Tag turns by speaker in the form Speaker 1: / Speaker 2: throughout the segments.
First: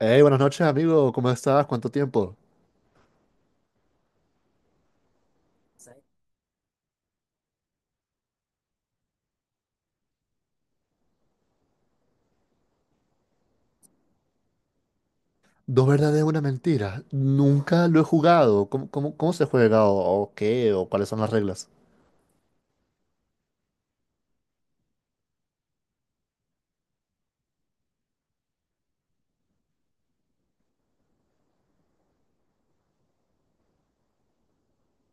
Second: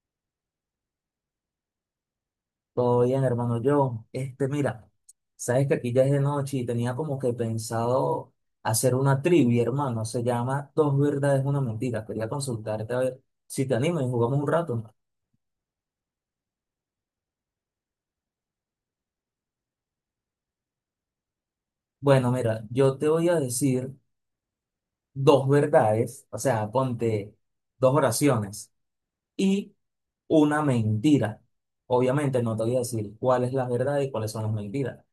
Speaker 1: Hey, buenas noches, amigo. ¿Cómo estás? ¿Cuánto tiempo?
Speaker 2: Todo bien, hermano John. Este, mira, sabes que aquí ya es de noche y tenía como que pensado hacer una trivia, hermano. Se llama Dos verdades, una mentira. Quería consultarte a ver si te animas y jugamos un rato.
Speaker 1: Dos verdades, una mentira. Nunca lo he jugado. ¿Cómo se juega? ¿O qué? ¿O cuáles son las reglas?
Speaker 2: Bueno, mira, yo te voy a decir dos verdades, o sea, ponte dos oraciones. Y una mentira. Obviamente no te voy a decir cuál es la verdad y cuáles son las mentiras.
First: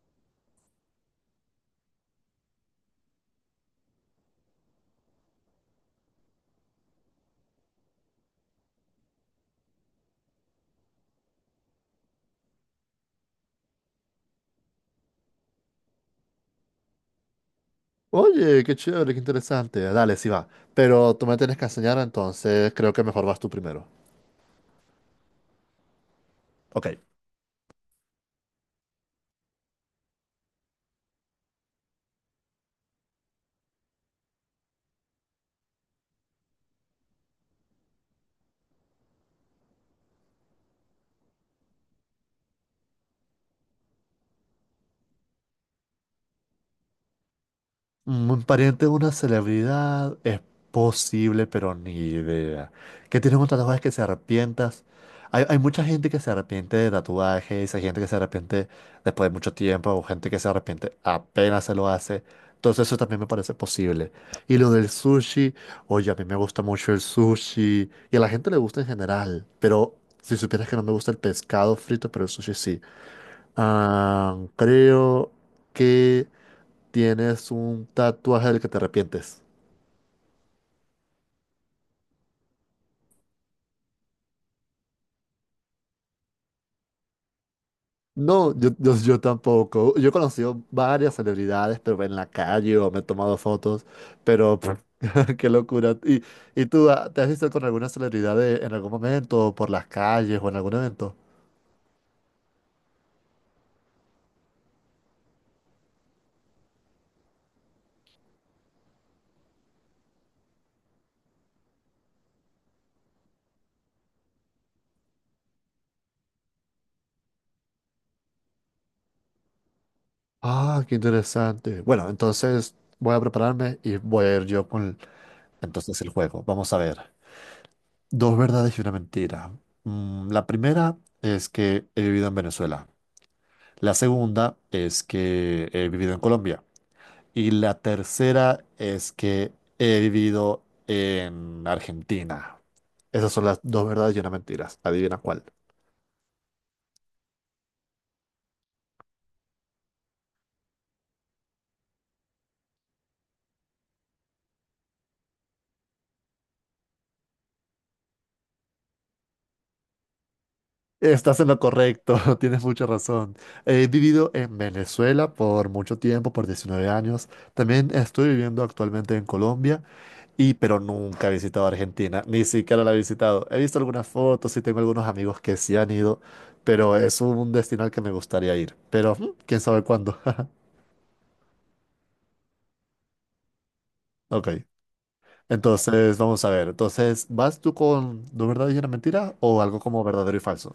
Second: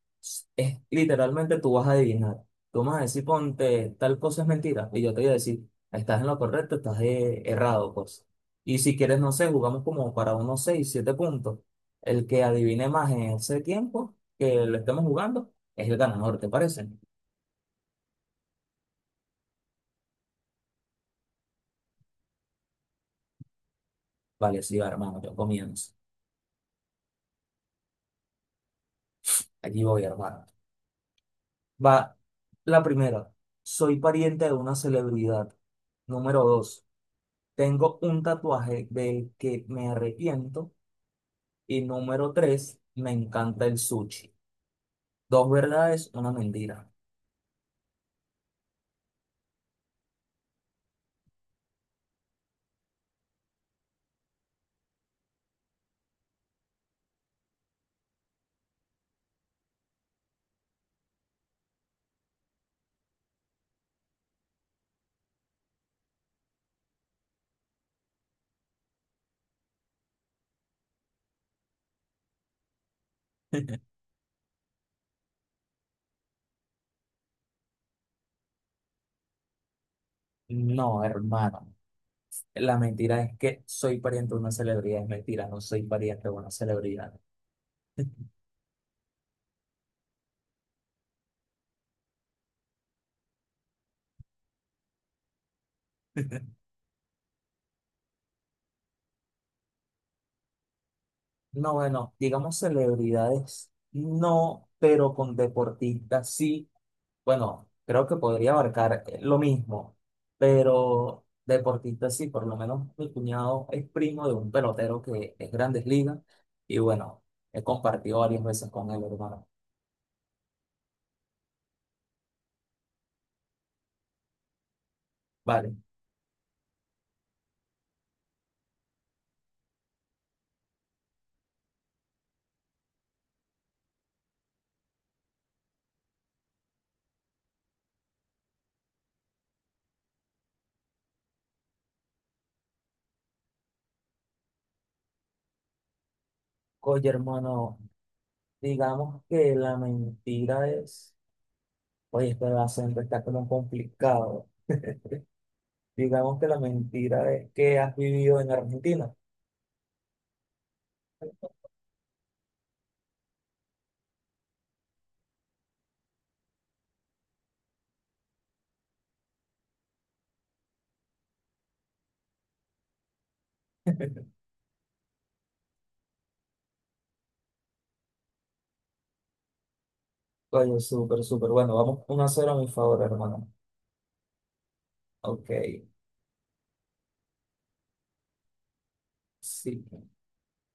Speaker 2: Es literalmente tú vas a adivinar. Tú me vas a decir, ponte, tal cosa es mentira. Y yo te voy a decir, estás en lo correcto, estás errado, pues. Y si quieres, no sé, jugamos como para unos 6 7 puntos. El que adivine más en ese tiempo que lo estemos jugando es el ganador, ¿te parece?
Speaker 1: Oye, qué chévere, qué interesante. Dale, sí va. Pero tú me tienes que enseñar, entonces creo que mejor vas tú primero.
Speaker 2: Vale, sí, va, hermano, yo comienzo.
Speaker 1: Ok.
Speaker 2: Aquí voy, hermano. Va la primera. Soy pariente de una celebridad. Número dos. Tengo un tatuaje del que me arrepiento. Y número tres. Me encanta el sushi. Dos verdades, una mentira.
Speaker 1: Un pariente de una celebridad es posible, pero ni idea. ¿Qué tienes un tatuaje que se arrepientas? Hay mucha gente que se arrepiente de tatuajes, hay gente que se arrepiente después de mucho tiempo, o gente que se arrepiente apenas se lo hace. Entonces eso también me parece posible. Y lo del sushi, oye, a mí me gusta mucho el sushi y a la gente le gusta en general, pero si supieras que no me gusta el pescado frito, pero el sushi sí. Ah, creo que tienes un tatuaje del que te arrepientes.
Speaker 2: No, hermano. La mentira es que soy pariente de una celebridad. Es mentira, no soy pariente de una celebridad.
Speaker 1: No, yo tampoco. Yo he conocido varias celebridades, pero en la calle o me he tomado fotos, pero pff, qué locura. ¿Y, y tú te has visto con alguna celebridad en algún momento, o por las calles o en algún evento?
Speaker 2: No, bueno, digamos celebridades, no, pero con deportistas sí. Bueno, creo que podría abarcar lo mismo, pero deportistas sí, por lo menos mi cuñado es primo de un pelotero que es Grandes Ligas y bueno, he compartido varias veces con él, hermano.
Speaker 1: Ah, qué interesante. Bueno, entonces voy a prepararme y voy a ir yo con
Speaker 2: Vale.
Speaker 1: entonces el juego. Vamos a ver. Dos verdades y una mentira. La primera es que he vivido en Venezuela. La segunda es que he vivido en Colombia. Y la tercera es que he vivido en Argentina. Esas son las dos verdades y una mentira. Adivina cuál.
Speaker 2: Oye, hermano, digamos que la mentira es, oye, este acento está como complicado. Digamos que la mentira es que has vivido en Argentina.
Speaker 1: Estás en lo correcto, tienes mucha razón. He vivido en Venezuela por mucho tiempo, por 19 años. También estoy viviendo actualmente en Colombia, y pero nunca he visitado Argentina, ni siquiera la he visitado. He visto algunas fotos y tengo algunos amigos que sí han ido, pero es un destino al que me gustaría ir. Pero quién sabe cuándo.
Speaker 2: Oye, súper, súper. Bueno, vamos uno a 0 a mi favor, hermano.
Speaker 1: Ok,
Speaker 2: Ok,
Speaker 1: entonces vamos a ver. Entonces, ¿vas tú con no verdad y una mentira o algo
Speaker 2: sí.
Speaker 1: como verdadero y falso?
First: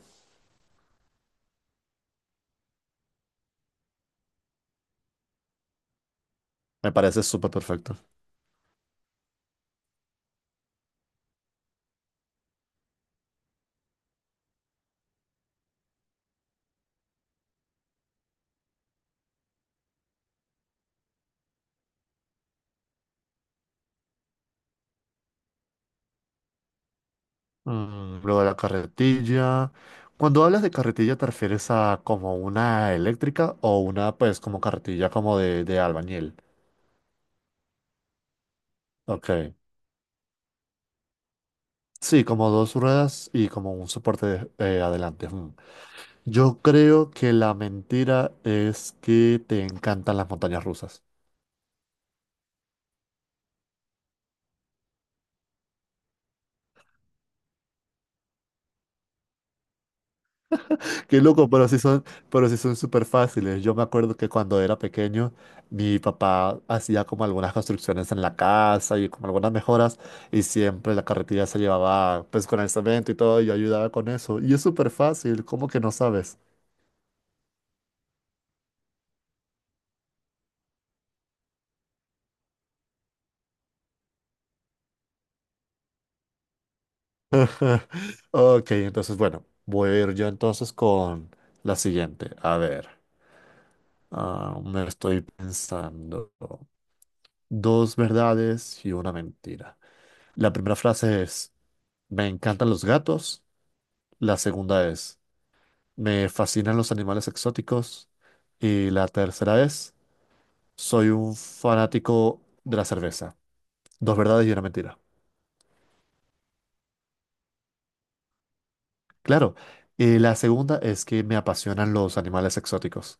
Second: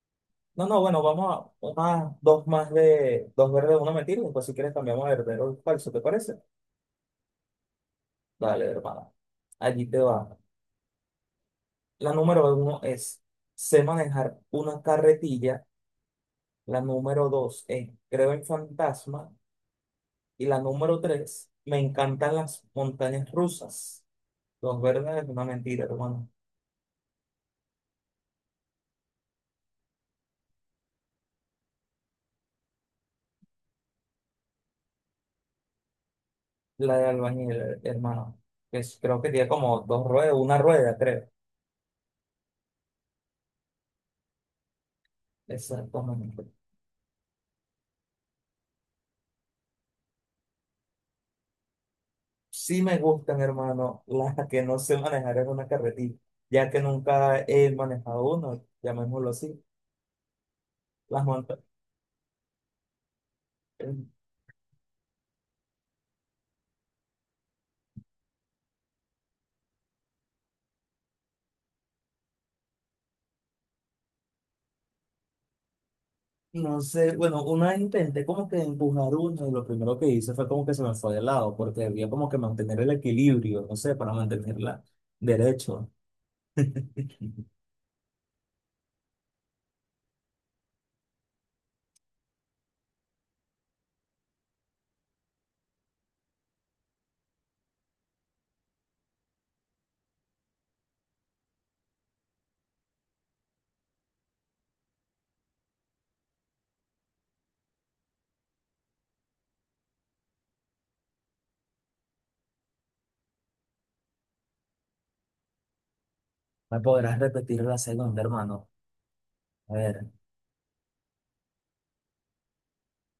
Speaker 2: No, no, bueno, vamos a una, dos más de dos verdes, una mentira. Después, si quieres, cambiamos de verdadero al falso, ¿te parece?
Speaker 1: Me parece súper perfecto.
Speaker 2: Dale, hermano. Allí te va. La número uno es, sé manejar una carretilla. La número dos es, creo en fantasma. Y la número tres, me encantan las montañas rusas. Dos verdes, una mentira, hermano.
Speaker 1: Lo de la carretilla. Cuando hablas de carretilla, ¿te refieres a como una eléctrica o una, pues, como carretilla como de albañil?
Speaker 2: La de albañil, hermano, creo que tiene
Speaker 1: Ok.
Speaker 2: como dos ruedas, una rueda, creo.
Speaker 1: Sí, como dos ruedas y como un soporte adelante. Mm.
Speaker 2: Exactamente.
Speaker 1: Yo creo que la mentira es que te encantan las montañas rusas.
Speaker 2: Sí me gustan, hermano, las que no sé manejar en una carretilla, ya que nunca he manejado uno, llamémoslo así.
Speaker 1: Qué
Speaker 2: Las
Speaker 1: loco,
Speaker 2: monta
Speaker 1: pero sí son súper fáciles. Yo me
Speaker 2: eh,
Speaker 1: acuerdo que cuando era pequeño, mi papá hacía como algunas construcciones en la casa y como algunas mejoras, y siempre la carretilla se llevaba pues con el cemento y todo, y yo ayudaba con eso. Y es súper fácil, ¿cómo que no sabes?
Speaker 2: no sé, bueno, una vez intenté como que empujar uno y lo primero que hice fue como que se me fue de lado, porque debía como que mantener el equilibrio, no sé, para mantenerla derecho.
Speaker 1: Ok, entonces bueno, voy a ir yo entonces con la siguiente. A ver, me estoy pensando. Dos verdades y una mentira. La primera frase es, me encantan los gatos. La segunda es, me fascinan los animales exóticos. Y la tercera es, soy un fanático de la cerveza. Dos verdades y una mentira.
Speaker 2: ¿Me podrás repetir la segunda, hermano?
Speaker 1: Claro.
Speaker 2: A ver.
Speaker 1: Y la segunda es que me apasionan los animales exóticos.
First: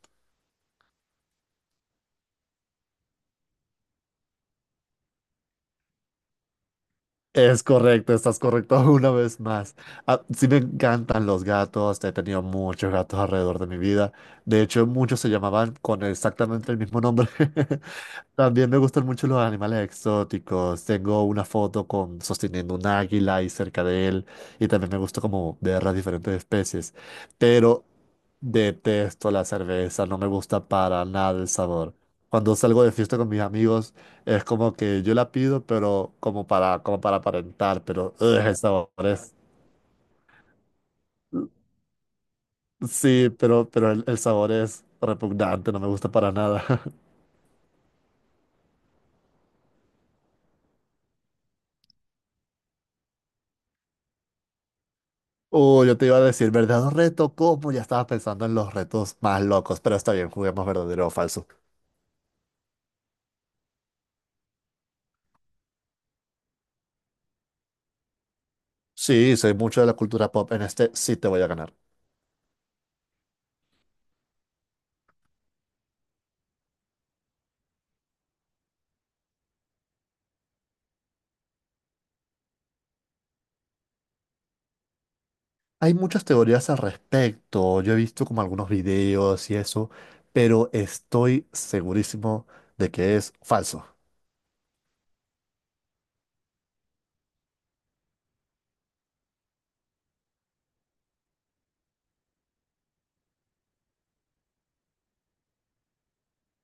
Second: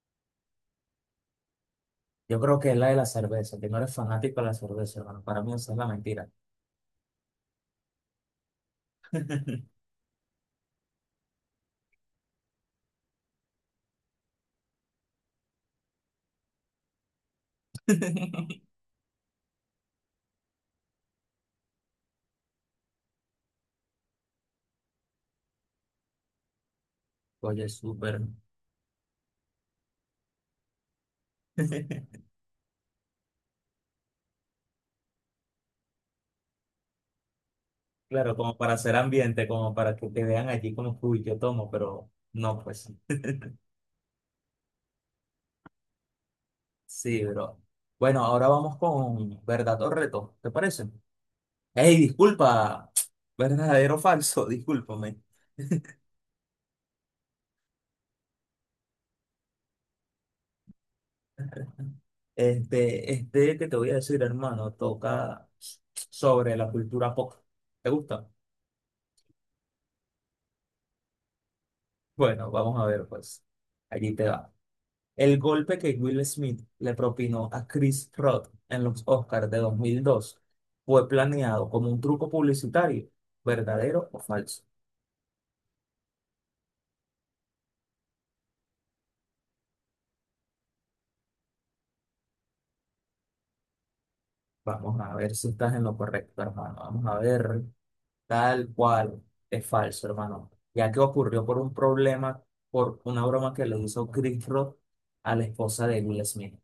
Speaker 2: Yo creo que es la de la cerveza, que no eres fanático de la cerveza, hermano. Para mí esa es la mentira.
Speaker 1: Es correcto, estás correcto una vez más. Ah, sí me encantan los gatos, he tenido muchos gatos alrededor de mi vida. De hecho, muchos se llamaban con exactamente el mismo nombre. También me gustan mucho los animales exóticos. Tengo una foto con sosteniendo un águila y cerca de él. Y también me gusta como ver las diferentes especies.
Speaker 2: Oye,
Speaker 1: Pero
Speaker 2: súper.
Speaker 1: detesto la cerveza, no me gusta para nada el sabor. Cuando salgo de fiesta con mis amigos, es como que yo la pido, pero como para aparentar, pero
Speaker 2: Claro,
Speaker 1: ugh,
Speaker 2: como
Speaker 1: el
Speaker 2: para
Speaker 1: sabor
Speaker 2: hacer
Speaker 1: es.
Speaker 2: ambiente, como para que te vean allí como, uy, yo tomo, pero no, pues sí.
Speaker 1: Sí, pero el sabor es repugnante, no me gusta para nada.
Speaker 2: Sí, bro. Bueno, ahora vamos con verdad o reto, ¿te parece? Ey, disculpa, verdadero o falso, discúlpame.
Speaker 1: Oh, yo te iba a decir, ¿verdadero reto? ¿Cómo? Ya estaba pensando en los retos más locos, pero está bien, juguemos verdadero o falso.
Speaker 2: Este que te voy a decir, hermano, toca sobre la cultura pop. ¿Te gusta?
Speaker 1: Sí, soy mucho de la cultura pop, en este sí te voy a ganar.
Speaker 2: Bueno, vamos a ver, pues. Allí te va. El golpe que Will Smith le propinó a Chris Rock en los Oscars de 2002 fue planeado como un truco publicitario, ¿verdadero o falso?
Speaker 1: Hay muchas teorías al respecto, yo he visto como algunos videos y eso, pero estoy segurísimo de que es falso.
Speaker 2: Vamos a ver si estás en lo correcto, hermano. Vamos a ver tal cual es falso, hermano. Ya que ocurrió por un problema, por una broma que le hizo Chris Rock a la esposa de Will Smith.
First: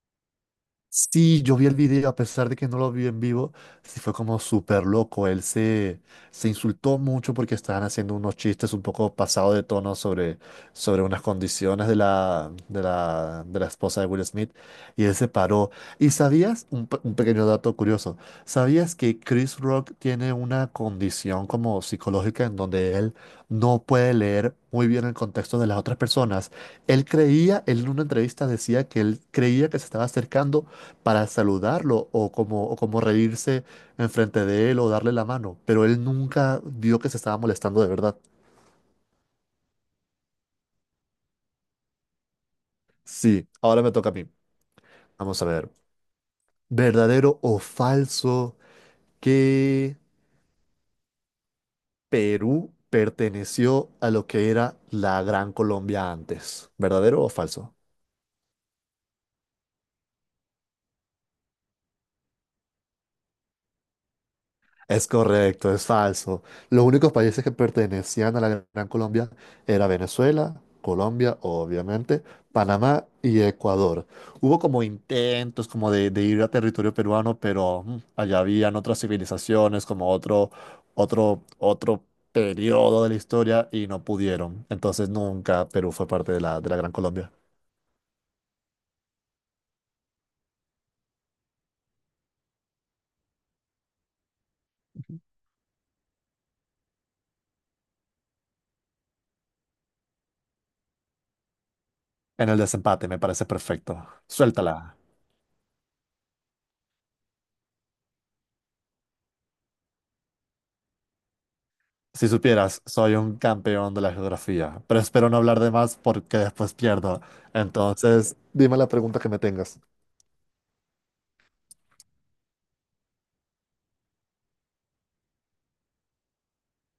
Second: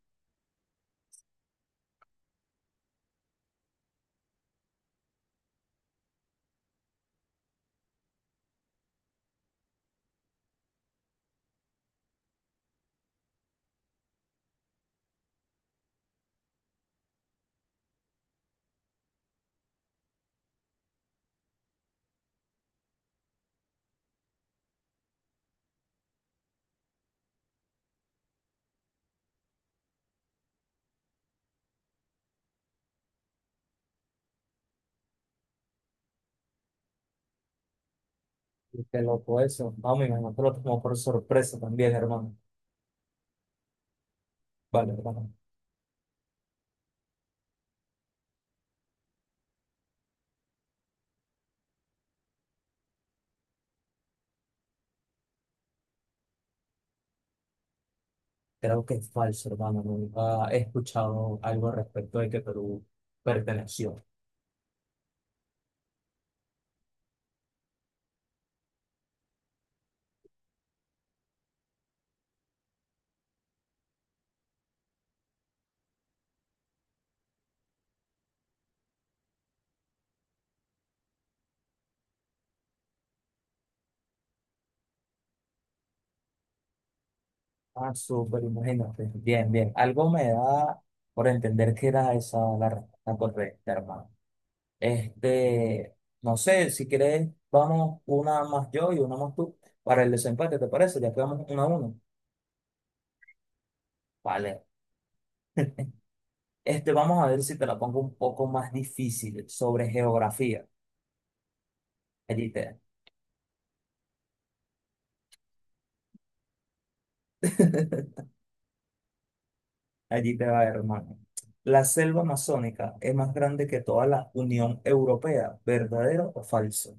Speaker 1: Sí, yo vi el video, a pesar de que no lo vi en vivo, sí fue como súper loco. Él se insultó mucho porque estaban haciendo unos chistes un poco pasados de tono sobre unas condiciones de la esposa de Will Smith y él se paró. ¿Y sabías, un pequeño dato curioso, sabías que Chris Rock tiene una condición como psicológica en donde él no puede leer muy bien el contexto de las otras personas? Él creía, él en una entrevista decía que él creía que se estaba acercando para saludarlo o como reírse enfrente de él o darle la mano, pero él nunca vio que se estaba molestando de verdad.
Speaker 2: Y qué loco eso. Vamos, me imagino que lo tomó por sorpresa también, hermano.
Speaker 1: Sí, ahora me toca a mí.
Speaker 2: Vale, hermano.
Speaker 1: Vamos a ver, ¿verdadero o falso que Perú perteneció a lo que era la Gran Colombia antes? ¿Verdadero o falso?
Speaker 2: Creo que es falso, hermano. Nunca he escuchado algo respecto de que Perú perteneció.
Speaker 1: Es correcto, es falso. Los únicos países que pertenecían a la Gran Colombia era Venezuela, Colombia, obviamente, Panamá y Ecuador. Hubo como intentos como de ir a territorio peruano, pero allá habían otras civilizaciones, como otro periodo de la historia y no pudieron. Entonces nunca Perú fue parte de la Gran Colombia.
Speaker 2: Ah, súper, imagínate. Bien, bien. Algo me da por entender que era esa la respuesta correcta, hermano. Este, no sé, si quieres, vamos una más yo y una más tú para el desempate, ¿te parece? Ya quedamos 1-1.
Speaker 1: En el desempate me parece perfecto.
Speaker 2: Vale.
Speaker 1: Suéltala.
Speaker 2: Este, vamos a ver si te la pongo un poco más difícil sobre geografía.
Speaker 1: Si
Speaker 2: Allí te.
Speaker 1: supieras, soy un campeón de la geografía, pero espero no hablar de más porque después pierdo. Entonces, dime la pregunta que me tengas.
Speaker 2: Allí te va, hermano. La selva amazónica es más grande que toda la Unión Europea, ¿verdadero o falso?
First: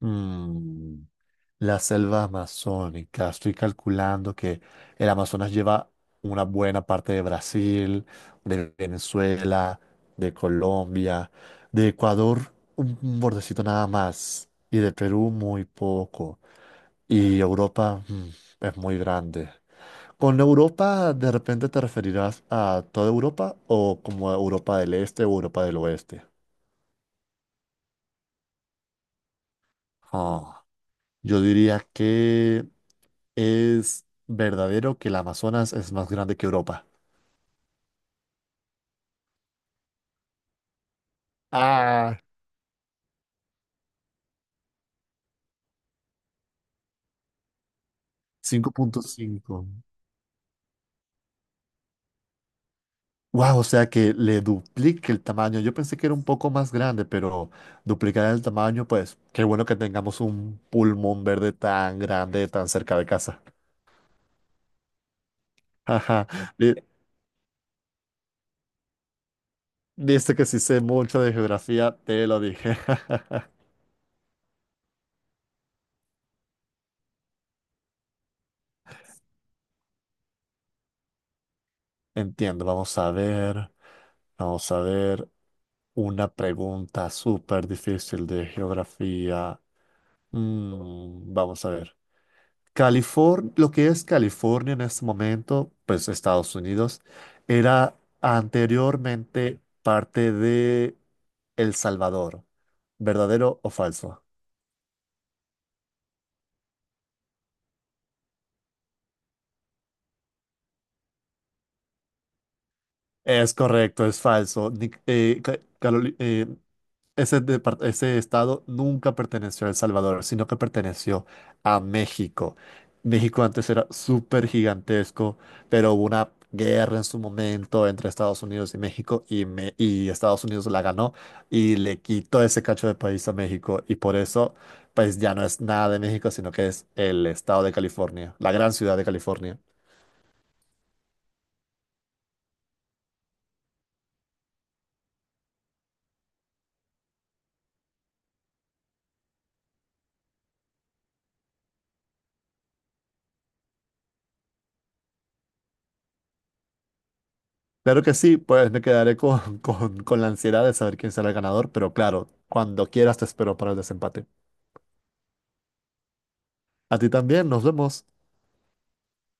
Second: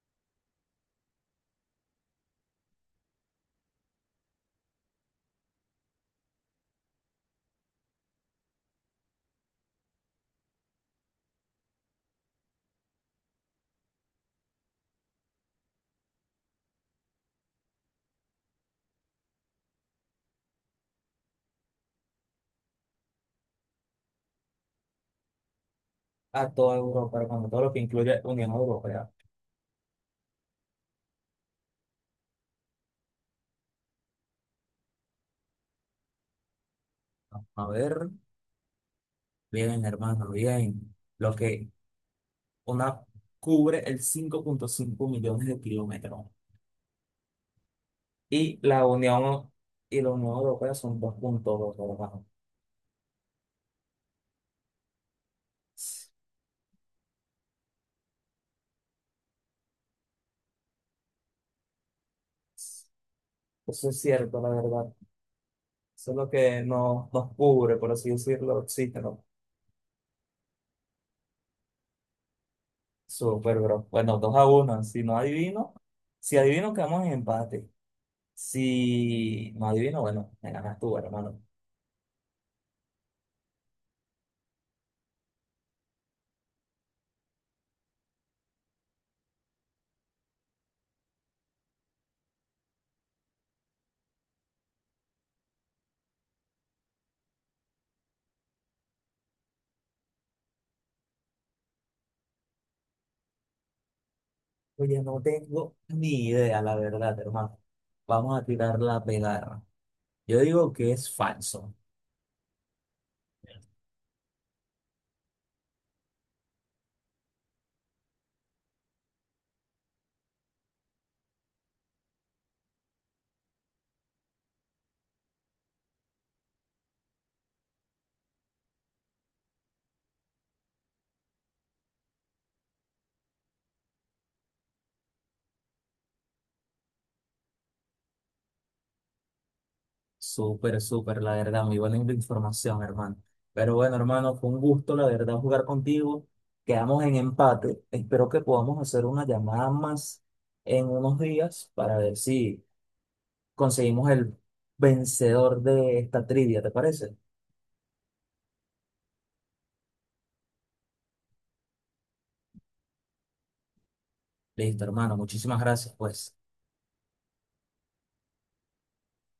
Speaker 1: Mm, la selva amazónica. Estoy calculando que el Amazonas lleva una buena parte de Brasil, de Venezuela, de Colombia, de Ecuador, un bordecito nada más, y de Perú muy poco. Y Europa, es muy grande. Con Europa, ¿de repente te referirás a toda Europa o como a Europa del Este o Europa del Oeste?
Speaker 2: A toda Europa, hermano, todo lo que incluye Unión Europea.
Speaker 1: Ah, yo diría que es verdadero que el Amazonas es más grande que Europa.
Speaker 2: A ver, bien, hermano, bien. Lo que
Speaker 1: Ah,
Speaker 2: una cubre el 5,5 millones de kilómetros. Y la Unión
Speaker 1: 5.5.
Speaker 2: y la Unión Europea son 2,2 hermano.
Speaker 1: Wow, o sea que le duplique el tamaño. Yo pensé que era un poco más grande, pero duplicar el tamaño, pues qué bueno que tengamos un pulmón verde tan grande, tan cerca de casa.
Speaker 2: Eso es cierto, la verdad. Eso es
Speaker 1: Ajá.
Speaker 2: lo que nos cubre, por así decirlo, existe.
Speaker 1: Viste que si sé mucho de geografía, te lo dije.
Speaker 2: Súper, bro. Bueno, 2-1. Si no adivino, si adivino, quedamos en empate. Si no adivino, bueno, me ganas tú, hermano.
Speaker 1: Entiendo, vamos a ver. Vamos a ver una pregunta súper difícil de geografía. Vamos a ver. California, lo que es California en este momento, pues Estados Unidos, era anteriormente parte de El Salvador. ¿Verdadero o falso?
Speaker 2: Oye, no tengo ni idea, la verdad, hermano. Vamos a tirar la pegarra. Yo digo que es falso.
Speaker 1: Es correcto, es falso. Ese estado nunca perteneció a El Salvador, sino que perteneció a México. México antes era súper gigantesco, pero hubo una guerra en su momento entre Estados Unidos y México y Estados Unidos la ganó y le quitó ese cacho de país a México y por eso pues ya no es nada de México, sino que es el estado de California, la gran ciudad de California.
Speaker 2: Súper, súper, la verdad. Muy buena información, hermano. Pero bueno, hermano, fue un gusto, la verdad, jugar contigo. Quedamos en empate. Espero que podamos hacer una llamada más en unos días para ver si conseguimos el vencedor de esta trivia, ¿te parece?
Speaker 1: Claro que sí, pues me quedaré con la ansiedad de saber quién será el ganador, pero claro, cuando quieras te espero para el desempate.
Speaker 2: Listo, hermano, muchísimas gracias, pues.
Speaker 1: A ti también, nos vemos.